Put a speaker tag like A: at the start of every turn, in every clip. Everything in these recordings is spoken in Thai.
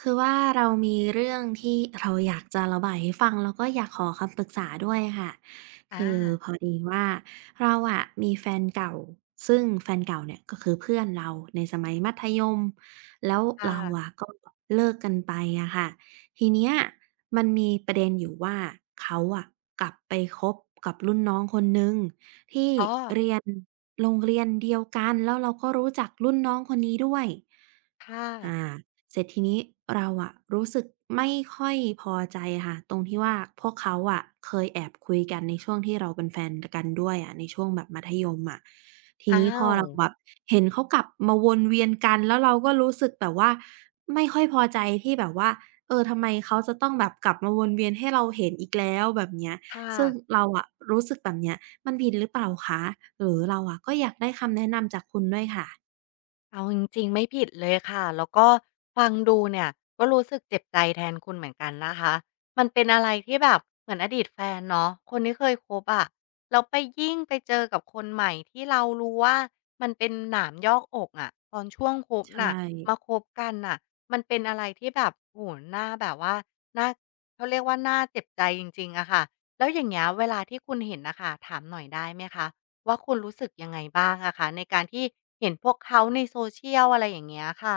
A: คือว่าเรามีเรื่องที่เราอยากจะระบายให้ฟังแล้วก็อยากขอคำปรึกษาด้วยค่ะ คือ
B: อา
A: พอดีว่าเราอะมีแฟนเก่าซึ่งแฟนเก่าเนี่ยก็คือเพื่อนเราในสมัยมัธยมแล้ว
B: ค
A: เราอะ
B: ่ะ
A: ก็เลิกกันไปอะค่ะทีเนี้ยมันมีประเด็นอยู่ว่าเขาอะกลับไปคบกับรุ่นน้องคนหนึ่งที่
B: อ๋อ
A: เรียนโรงเรียนเดียวกันแล้วเราก็รู้จักรุ่นน้องคนนี้ด้วย
B: ค่ะ
A: อาเสร็จทีนี้เราอะรู้สึกไม่ค่อยพอใจค่ะตรงที่ว่าพวกเขาอะเคยแอบคุยกันในช่วงที่เราเป็นแฟนดกันด้วยอะในช่วงแบบมัธยมอะที
B: อ้า
A: นี้พอ
B: ว
A: เราแบบเห็นเขากลับมาวนเวียนกันแล้วเราก็รู้สึกแบบว่าไม่ค่อยพอใจที่แบบว่าเออทำไมเขาจะต้องแบบกลับมาวนเวียนให้เราเห็นอีกแล้วแบบเนี้ย
B: ค
A: ซึ่ง
B: ่ะ
A: เราอะรู้สึกแบบเนี้ยมันผิดหรือเปล่าคะหรือเราอะก็อยากได้คำแนะนำจากคุณด้วยค่ะ
B: เอาจริงๆไม่ผิดเลยค่ะแล้วก็ฟังดูเนี่ยก็รู้สึกเจ็บใจแทนคุณเหมือนกันนะคะมันเป็นอะไรที่แบบเหมือนอดีตแฟนเนาะคนที่เคยคบอะเราไปยิ่งไปเจอกับคนใหม่ที่เรารู้ว่ามันเป็นหนามยอกอกอะตอนช่วงคบ
A: ใช
B: น่ะ
A: ่
B: มาคบกันน่ะมันเป็นอะไรที่แบบโอ้โน่าแบบว่าหน้าเขาเรียกว่าหน่าเจ็บใจจริงๆอะค่ะแล้วอย่างเงี้ยเวลาที่คุณเห็นนะคะถามหน่อยได้ไหมคะ ว่าคุณรู้สึกยังไงบ้างอะคะในการที่เห็นพวกเขาในโซเชียลอะไรอย่างเงี้ยค่ะ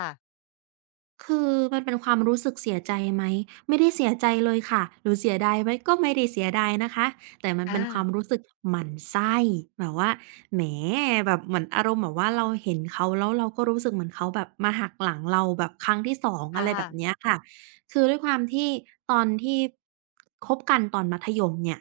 A: คือมันเป็นความรู้สึกเสียใจไหมไม่ได้เสียใจเลยค่ะหรือเสียดายไหมก็ไม่ได้เสียดายนะคะแต่มันเป็
B: อา
A: นความรู้สึกหมั่นไส้แบบว่าแหมแบบเหมือนอารมณ์แบบว่าเราเห็นเขาแล้วเราก็รู้สึกเหมือนเขาแบบมาหักหลังเราแบบครั้งที่2องอะไรแบ
B: ค่ะ
A: บเนี้ยค่ะคือด้วยความที่ตอนที่คบกันตอนมัธยมเนี่ย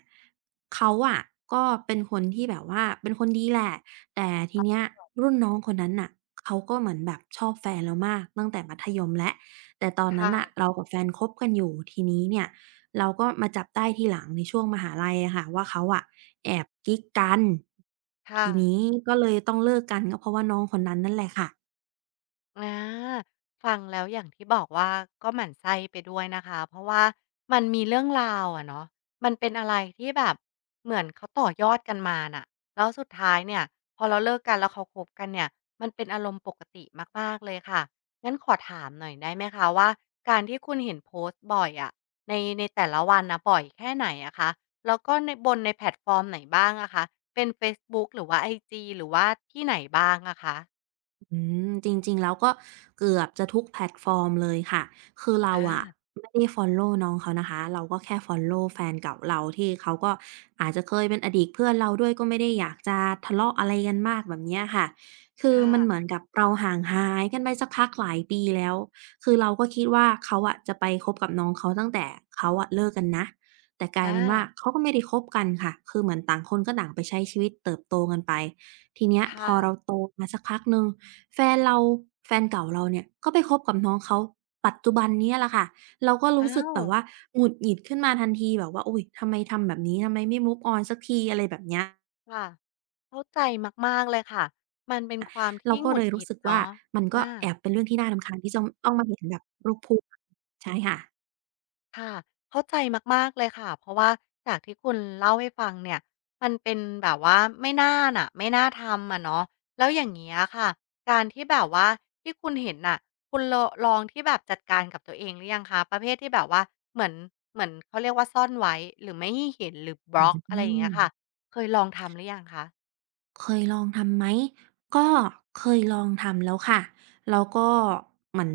A: เขาอะก็เป็นคนที่แบบว่าเป็นคนดีแหละ แต่ที
B: ค่ะ
A: เนี้ยรุ่นน้องคนนั้นน่ะเขาก็เหมือนแบบชอบแฟนเรามากตั้งแต่มัธยมแล้วแต่ตอนนั้นน่ะ
B: ค่ะ
A: เรากับแฟนคบกันอยู่ทีนี้เนี่ยเราก็มาจับได้ทีหลังในช่วงมหาลัยอะค่ะว่าเขาอะแอบกิ๊กกัน
B: ค่ะ
A: ทีนี้ก็เลยต้องเลิกกันก็เพราะว่าน้องคนนั้นนั่นแหละค่ะ
B: อาฟังแล้วอย่างที่บอกว่าก็หมั่นไส้ไปด้วยนะคะเพราะว่ามันมีเรื่องราวอะเนาะมันเป็นอะไรที่แบบเหมือนเขาต่อยอดกันมาน่ะแล้วสุดท้ายเนี่ยพอเราเลิกกันแล้วเขาคบกันเนี่ยมันเป็นอารมณ์ปกติมากๆเลยค่ะงั้นขอถามหน่อยได้ไหมคะว่าการที่คุณเห็นโพสต์บ่อยอะในแต่ละวันนะบ่อยแค่ไหนอะคะแล้วก็ในบนในแพลตฟอร์มไหนบ้างอะคะเป็นเฟซบุ๊กหรือว่าไอจีหรือว่าที่ไหนบ้างอะคะ
A: อืจริงๆแล้วก็เกือบจะทุกแพลตฟอร์มเลยค่ะคือเรา
B: อา
A: อะไม่ได้ฟอลโลว์น้องเขานะคะเราก็แค่ฟอลโลว์แฟนเก่าเราที่เขาก็อาจจะเคยเป็นอดีตเพื่อนเราด้วยก็ไม่ได้อยากจะทะเลาะอะไรกันมากแบบเนี้ยค่ะคือ
B: ค่ะ
A: มันเหมือนกับเราห่างหายกันไปสักพักหลายปีแล้วคือเราก็คิดว่าเขาอะจะไปคบกับน้องเขาตั้งแต่เขาอะเลิกกันนะแต่กลายเป็นว่า
B: อา
A: เขาก็ไม่ได้คบกันค่ะคือเหมือนต่างคนก็ต่างไปใช้ชีวิตเติบโตกันไปทีเนี้ยพอ
B: ค่ะ
A: เราโตมาสักพักหนึ่ง แฟนเราแฟนเก่าเราเนี่ยก็ไปคบกับน้องเขาปัจจุบันเนี้ยแหละค่ะเราก็รู้
B: อ้า
A: สึก
B: ว
A: แบบว่าหงุดหงิดขึ้นมาทันทีแบบว่าอุ๊ยทำไมทำแบบนี้ทำไมไม่ move on สักทีอะไรแบบเนี้ย
B: ค่ะ เข้าใจมากๆเลยค่ะ มันเป็นความ
A: เรา
B: ที่
A: ก็
B: หงุ
A: เล
B: ด
A: ย
B: ห
A: รู้
B: งิด
A: สึกว่า
B: เนาะ
A: มันก็
B: อา
A: แอบเป็นเรื่องที่น่ารำคาญที่จะต้องมาเห็นแบบรูปคู่ใช่ค่ะ
B: ค่ะ เข้าใจมากๆเลยค่ะ เพราะว่าจากที่คุณเล่าให้ฟังเนี่ยมันเป็นแบบว่าไม่น่าน่ะไม่น่าทำอะเนาะแล้วอย่างเงี้ยค่ะการที่แบบว่าที่คุณเห็นน่ะคุณโลลองที่แบบจัดการกับตัวเองหรือยังคะประเภทที่แบบว่าเหมือนเหมือนเขาเรียกว่าซ่อนไว้หรือไม่ให้เห็น หรือบล็อกอะ
A: อื
B: ไรอย่างเงี้
A: ม
B: ยค่ะเคยลองทำหรือยังคะ
A: เคยลองทำไหมก็เคยลองทำแล้วค่ะแล้วก็เหมือน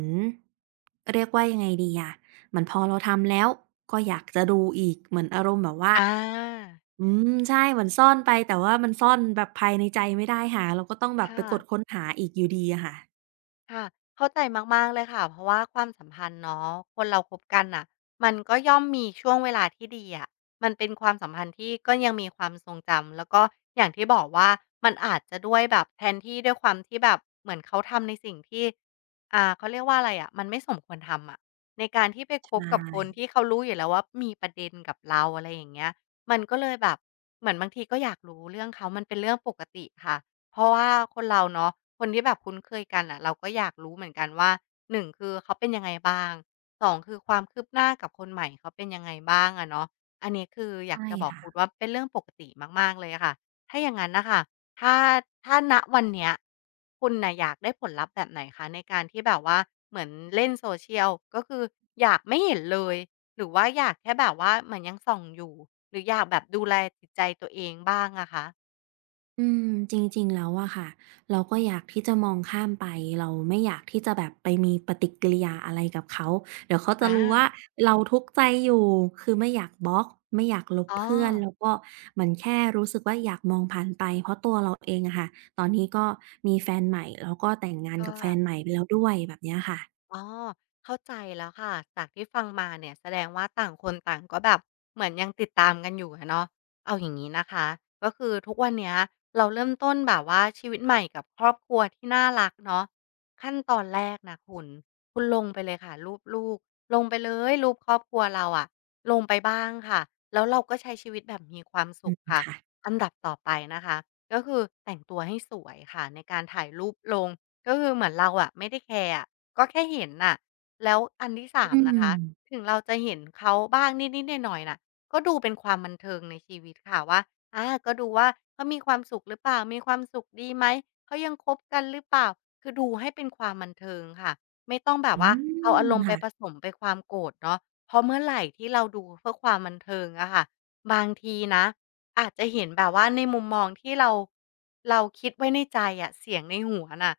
A: เรียกว่ายังไงดีอะเหมือนพอเราทำแล้วก็อยากจะดูอีกเหมือนอารมณ์แบบว่า
B: อา
A: อืมใช่เหมือนซ่อนไปแต่ว่ามันซ่อนแบบภายในใจไม่ได้ค่ะเราก็ต้องแบบไป
B: ค่ะ
A: กดค้นหาอีกอยู่ดีอะค่ะ
B: ค่ะ เข้าใจมากๆเลยค่ะเพราะว่าความสัมพันธ์เนาะคนเราคบกันน่ะมันก็ย่อมมีช่วงเวลาที่ดีอะมันเป็นความสัมพันธ์ที่ก็ยังมีความทรงจำแล้วก็อย่างที่บอกว่ามันอาจจะด้วยแบบแทนที่ด้วยความที่แบบเหมือนเขาทำในสิ่งที่อ่าเขาเรียกว่าอะไรอะมันไม่สมควรทำอะในการที่ไปคบ
A: ใช่
B: กับคนที่เขารู้อยู่แล้วว่ามีประเด็นกับเราอะไรอย่างเงี้ยมันก็เลยแบบเหมือนบางทีก็อยากรู้เรื่องเขามันเป็นเรื่องปกติค่ะ เพราะว่าคนเราเนาะคนที่แบบคุ้นเคยกันน่ะเราก็อยากรู้เหมือนกันว่า1คือเขาเป็นยังไงบ้าง2คือความคืบหน้ากับคนใหม่เขาเป็นยังไงบ้างอะเนาะอันนี้คืออยาก
A: ใช่
B: จะบอก
A: ค่ะ
B: คุณว่าเป็นเรื่องปกติมากๆเลยอะค่ะถ้าอย่างงั้นน่ะค่ะถ้าถ้าณวันเนี้ยคุณน่ะอยากได้ผลลัพธ์แบบไหนคะในการที่แบบว่าเหมือนเล่น Social ก็คืออยากไม่เห็นเลยหรือว่าอยากแค่แบบว่าเหมือนยังส่องอยู่หรืออยากแบบดูแลจิตใจตัวเองบ้างอะคะ
A: อืมจริงๆแล้วอะค่ะเราก็อยากที่จะมองข้ามไปเราไม่อยากที่จะแบบไปมีปฏิกิริยาอะไรกับเขาเดี๋ยวเขาจะ
B: อา
A: รู้ว่าเราทุกข์ใจอยู่คือไม่อยากบล็อกไม่อยากลบ
B: อ๋อ
A: เพื่อนแล้วก็เหมือนแค่รู้สึกว่าอยากมองผ่านไปเพราะตัวเราเองอะค่ะตอนนี้ก็มีแฟนใหม่แล้วก็แต่งงานกั
B: ค่ะ
A: บแฟนใหม่ไปแล้วด้วยแบบเนี้ยค่ะ
B: อ๋อเข้าใจแล้วค่ะจากที่ฟังมาเนี่ยแสดงว่าต่างคนต่างก็แบบเหมือนยังติดตามกันอยู่อะเนาะเอาอย่างนี้นะคะก็คือทุกวันเนี้ยเราเริ่มต้นแบบว่าชีวิตใหม่กับครอบครัวที่น่ารักเนาะขั้นตอนแรกนะคุณคุณลงไปเลยค่ะรูปลูกลงไปเลยรูปครอบครัวเราอะลงไปบ้างค่ะแล้วเราก็ใช้ชีวิตแบบมีความ
A: อื
B: สุข
A: ม
B: ค่ะ
A: ค่ะ
B: อันดับต่อไปนะคะก็คือแต่งตัวให้สวยค่ะในการถ่ายรูปลงก็คือเหมือนเราอะไม่ได้แคร์อะ ก็แค่เห็นน่ะ แล้วอันที่
A: อื
B: 3นะ
A: ม
B: คะถึงเราจะเห็นเขาบ้างนิดๆหน่อยๆน่ะก็ดูเป็นความบันเทิงในชีวิตค่ะว่าอาก็ดูว่าเขามีความสุขหรือเปล่ามีความสุขดีไหมเขายังคบกันหรือเปล่าคือดูให้เป็นความบันเทิงค่ะไม่ต้องแบบ
A: อื
B: ว่าเอา
A: ม
B: อารมณ์ไป
A: ค่ะ
B: ผสมไปความโกรธเนาะเพราะเมื่อไหร่ที่เราดูเพื่อความบันเทิงอะค่ะบางทีนะอาจจะเห็นแบบว่าในมุมมองที่เราคิดไว้ในใจอะเสียงในหัวน่ะ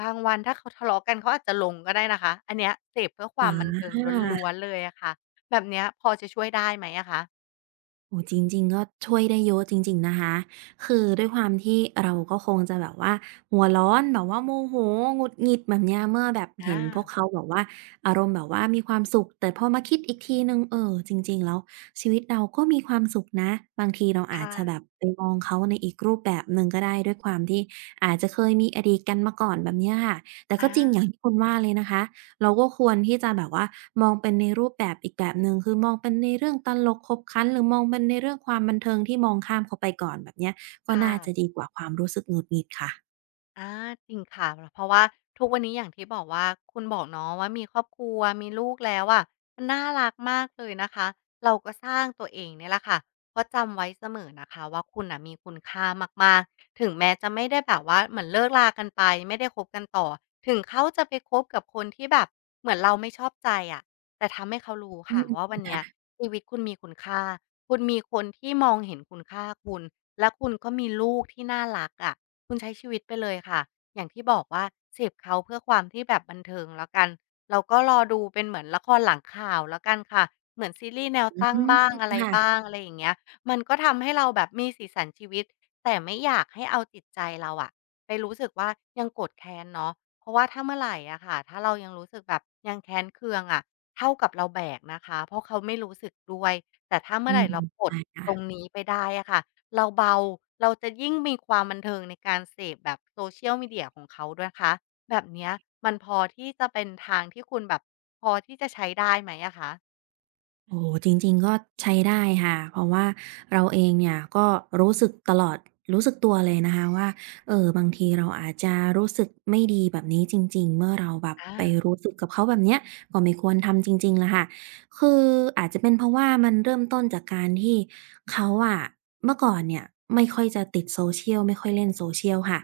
B: บางวันถ้าเขาทะเลาะกันเขาอาจจะลงก็ได้นะคะอันเนี้ยเสพเพื่อความบัน
A: อา
B: เทิงล้วนๆเลยอะค่ะแบบเนี้ยพอจะช่วยได้ไหมอะคะ
A: โอ้จริงๆก็ช่วยได้เยอะจริงๆ นะคะ คือด้วยความที่เราก็คงจะแบบว่าหัวร้อนแบบว่าโมโหหงุดหงิดแบบเนี้ยเมื่อแบบเห็
B: อา
A: นพวกเขาแบบว่าอารมณ์แบบว่ามีความสุขแต่พอมาคิดอีกทีหนึ่งเออจริงๆ แล้วชีวิตเราก็มีความสุขนะบางทีเราอาจ
B: ค่ะ
A: จะแบบไปมองเขาในอีกรูปแบบหนึ่งก็ได้ด้วยความที่อาจจะเคยมีอดีตกันมาก่อนแบบเนี้ยค่ะแต่ก็
B: อา
A: จริงอย่างที่คุณว่าเลยนะคะ เราก็ควรที่จะแบบว่ามองเป็นในรูปแบบอีกแบบหนึ่งคือมองเป็นในเรื่องตลกขบขันหรือมองเป็นในเรื่องความบันเทิงที่มองข้ามเขาไปก่อนแบบเนี้ยก็น่าจะ
B: ค่ะ
A: ดีกว่าความรู้สึกหงุดหงิดค่ะ
B: อาจริงค่ะเพราะว่าทุกวันนี้อย่างที่บอกว่าคุณบอกเนาะว่ามีครอบครัวมีลูกแล้วอะมันน่ารักมากเลยนะคะเราก็สร้างตัวเองเนี่ยแหละค่ะเพราะจำไว้เสมอนะคะว่าคุณอ่ะมีคุณค่ามากๆถึงแม้จะไม่ได้แบบว่าเหมือนเลิกรากันไปไม่ได้คบกันต่อถึงเขาจะไปคบกับคนที่แบบเหมือนเราไม่ชอบใจอะแต่ทำให้เขารู้
A: อื
B: ค่ะ
A: ม
B: ว่าวันเนี้ยชีวิตคุณมีคุณค่าคุณมีคนที่มองเห็นคุณค่าคุณและคุณก็มีลูกที่น่ารักอะ คุณใช้ชีวิตไปเลยค่ะ อย่างที่บอกว่าเสพเขาเพื่อความที่แบบบันเทิงแล้วกัน เราก็รอดูเป็นเหมือนละครหลังข่าวแล้วกันค่ะเหมือนซีรีส์แนว
A: อื
B: ตั้ง
A: ม
B: บ้างอะไรบ้า
A: ค่ะ
B: งอะไรอย่างเงี้ยมันก็ทำให้เราแบบมีสีสันชีวิตแต่ไม่อยากให้เอาจิตใจเราอะไปรู้สึกว่ายังโกรธแค้นเนาะเพราะว่าถ้าเมื่อไหรอะค่ะ ถ้าเรายังรู้สึกแบบยังแค้นเคืองอะเท่ากับเราแบกนะคะเพราะเขาไม่รู้สึกด้วยแต่ถ้าเมื่
A: อื
B: อไหร
A: ม
B: เราปลด
A: ใช่
B: ตรง
A: ค่ะ
B: นี้ไปได้อะค่ะ เราเบา เราจะยิ่งมีความบันเทิงในการเสพแบบ social media ของเขาด้วยคะแบบเนี้ยมันพอที่จะเป็นทางที่คุณแบบพอที่จะใช้ได้ไหมอะคะ
A: โอ้โฮจริงๆก็ใช้ได้ค่ะเพราะว่าเราเองเนี่ยก็รู้สึกตลอดรู้สึกตัวเลยนะคะว่าบางทีเราอาจจะรู้สึกไม่ดีแบบนี้จริงๆเมื่อเราแบบ
B: อา
A: ไปรู้สึกกับเขาแบบเนี้ยก็ไม่ควรทำจริงๆล่ะค่ะคืออาจจะเป็นเพราะว่ามันเริ่มต้นจากการที่เขาอะเมื่อก่อนเนี่ยไม่ค่อยจะติด social ไม่ค่อยเล่น social ค่ะ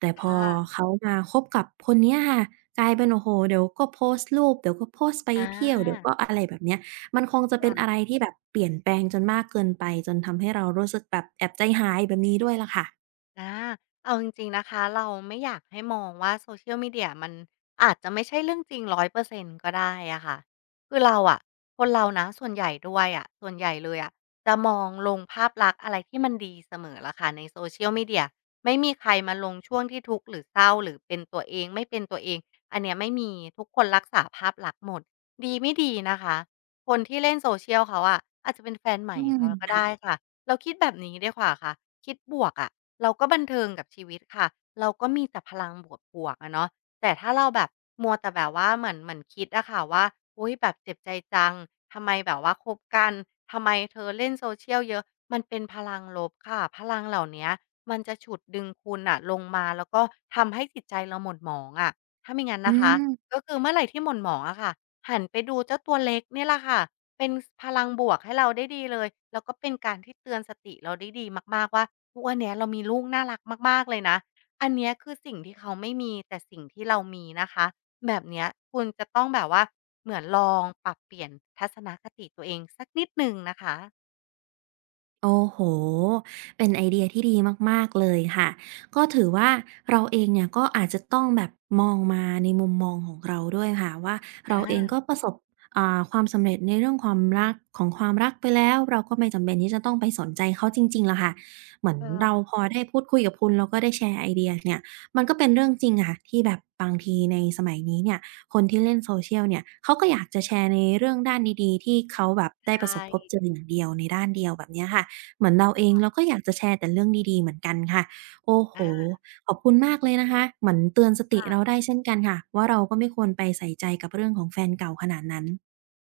A: แต่พอ
B: ค่ะ
A: เขามาคบกับคนเนี้ยค่ะกลายเป็นโอ้โฮเดี๋ยวก็โพสต์รูปเดี๋ยวก็โพสต์ไป
B: อา
A: เที่ยวเดี๋ยวก็อะไรแบบเนี้ย มันคงจะเป็นอะไร
B: ค่ะ
A: ที่แบบเปลี่ยนแปลงจนมากเกินไปจนทำให้เรารู้สึกแบบแอบใจหายแบบนี้ด้วยล่ะค่ะ
B: อาเอาจริงๆนะคะเราไม่อยากให้มองว่า Social Media มเดียมันอาจจะไม่ใช่เรื่องจริงรร้ออยเเปอร์เซ็นต์ก็ได้อะค่ะคือเราอะคนเรานะส่วนใหญ่ด้วยอะส่วนใหญ่เลยอะจะมองลงภาพลักษณ์อะไรที่มันดีเสมอล่ะค่ะใน Social Media ไม่มีใครมาลงช่วงที่ทุกข์หรือเศร้าหรือเป็นตัวเองไม่เป็นตัวเองอันเนี้ยไม่มีทุกคนรักษาภาพลักษณ์หมดดีไม่ดีนะคะคนที่เล่นโซเชียลเขาอะอาจจะเป็นแฟนให
A: อื
B: ม่
A: ม
B: เขาก็
A: ค่ะ
B: ได้ค่ะเราคิดแบบนี้ดีกว่าค่ะคิดบวกอะ เราก็บันเทิงกับชีวิตค่ะเราก็มีแต่พลังบวกๆอะเนาะแต่ถ้าเราแบบมัวแต่แบบว่าเหมือนคิดอะค่ะว่าอุ๊ยแบบเจ็บใจจังทำไมแบบว่าคบกันทำไมเธอเล่นโซเชียลเยอะมันเป็นพลังลบค่ะพลังเหล่าเนี้ยมันจะฉุดดึงคุณอะลงมาแล้วก็ทำให้จิตใจเราหม่นหมองอะถ้าไม่งั้น
A: อื
B: นะคะ
A: ม
B: ก็คือเมื่อไหรที่หม่นหมองอะค่ะหันไปดูเจ้าตัวเล็กเนี่ยแหละค่ะ เป็นสพลังบวกให้เราได้ดีเลย แล้วก็เป็นการที่เตือนสติเราได้ดีมาก ๆ ว่าทุกวันเนี้ยเรามีลูกน่ารักมาก ๆ เลยนะ อันเนี้ยคือสิ่งที่เขาไม่มีแต่สิ่งที่เรามีนะคะ แบบเนี้ยคุณจะต้องแบบว่าเหมือนลองปรับเปลี่ยนทัศนคติตัวเองสักนิดหนึ่งนะคะ
A: โอ้โหเป็นไอเดียที่ดีมากๆเลยค่ะ ก็ถือว่าเราเองเนี่ยก็อาจจะต้องแบบมองมาในมุมมองของเราด้วยค่ะว่า
B: อ
A: เราเองก็ป
B: า
A: ระสบความสำเร็จในเรื่องความรักของความรักไปแล้วเราก็ไม่จำเป็นที่จะต้องไปสนใจเขาจริงๆหรอกค่ะเหมือนเรา
B: ค่ะ
A: พอได้พูดคุยกับคุณแล้วก็ได้แชร์ไอเดียเนี่ยมันก็เป็นเรื่องจริงค่ะที่แบบบางทีในสมัยนี้เนี่ยคนที่เล่น Social เนี่ยเขาก็อยากจะแชร์ในเรื่องด้านดีๆที่เขาแบบได้ประ
B: ใช่
A: สบพบเจออย่างเดียวในด้านเดียวแบบเนี้ยค่ะ เหมือนเราเองเราก็อยากจะแชร์แต่เรื่องดีๆเหมือนกันค่ะโอ้โฮ
B: อา
A: ขอบคุณมากเลยนะคะเหมือนเตือนสติเรา
B: ค่ะ
A: ได้เช่นกันค่ะว่าเราก็ไม่ควรไปใส่ใจกับเรื่องของแฟนเก่าขนาดนั้น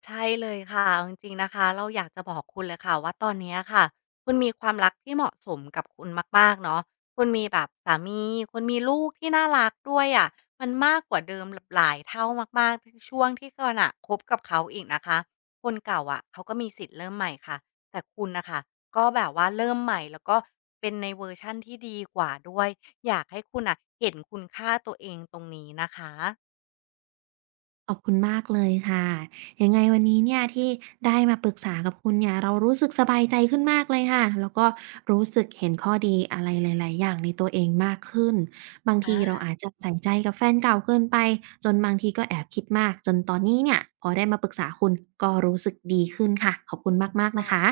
B: ใช่เลยค่ะเอาจริงๆนะคะเราอยากจะบอกคุณเลยค่ะว่าตอนเนี้ยค่ะคุณมีความรักที่เหมาะสมกับคุณมากๆเนาะคุณมีแบบสามีคุณมีลูกที่น่ารักด้วยอะมันมากกว่าเดิมลหลายเท่ามากๆที่ช่วงที่คุณนะคบกับเขาอีกนะคะคนเก่าอะเขาก็มีสิทธิ์เริ่มใหม่ค่ะแต่คุณนะคะก็แบบว่าเริ่มใหม่แล้วก็เป็นในเวอร์ชันที่ดีกว่าด้วยอยากให้คุณอ่ะเห็นคุณค่าตัวเองตรงนี้นะคะ
A: ขอบคุณมากเลยค่ะยังไงวันนี้เนี่ยที่ได้มาปรึกษากับคุณเนี่ยเรารู้สึกสบายใจขึ้นมากเลยค่ะแล้วก็รู้สึกเห็นข้อดีอะไรหลายๆอย่างในตัวเองมากขึ้นบางที
B: อา
A: เราอาจจะใส่ใจกับแฟนเก่าเกินไปจนบางทีก็แอบคิดมากจนตอนนี้เนี่ยพอได้มาปรึกษาคุณก็รู้สึกดีขึ้นค่ะขอบคุณมากๆ นะคะ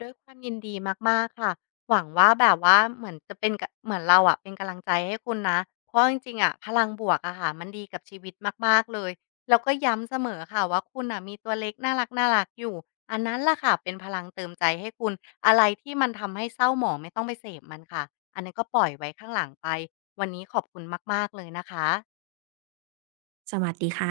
B: ด้วยความยินดีมากๆค่ะ หวังว่าแบบว่าเหมือนจะเป็นกะเหมือนเราอะเป็นกำลังใจให้คุณนะ เพราะจริงๆอะพลังบวกอะค่ะมันดีกับชีวิตมากๆเลย แล้วก็ย้ำเสมอค่ะว่าคุณน่ะมีตัวเล็กน่ารักๆอยู่อันนั้นล่ะค่ะเป็นพลังเติมใจให้คุณ อะไรที่มันทำให้เศร้าหมองไม่ต้องไปเสพมันค่ะอันนั้นก็ปล่อยไว้ข้างหลังไปวันนี้ขอบคุณมากๆเลยนะคะ
A: สวัสดีค่ะ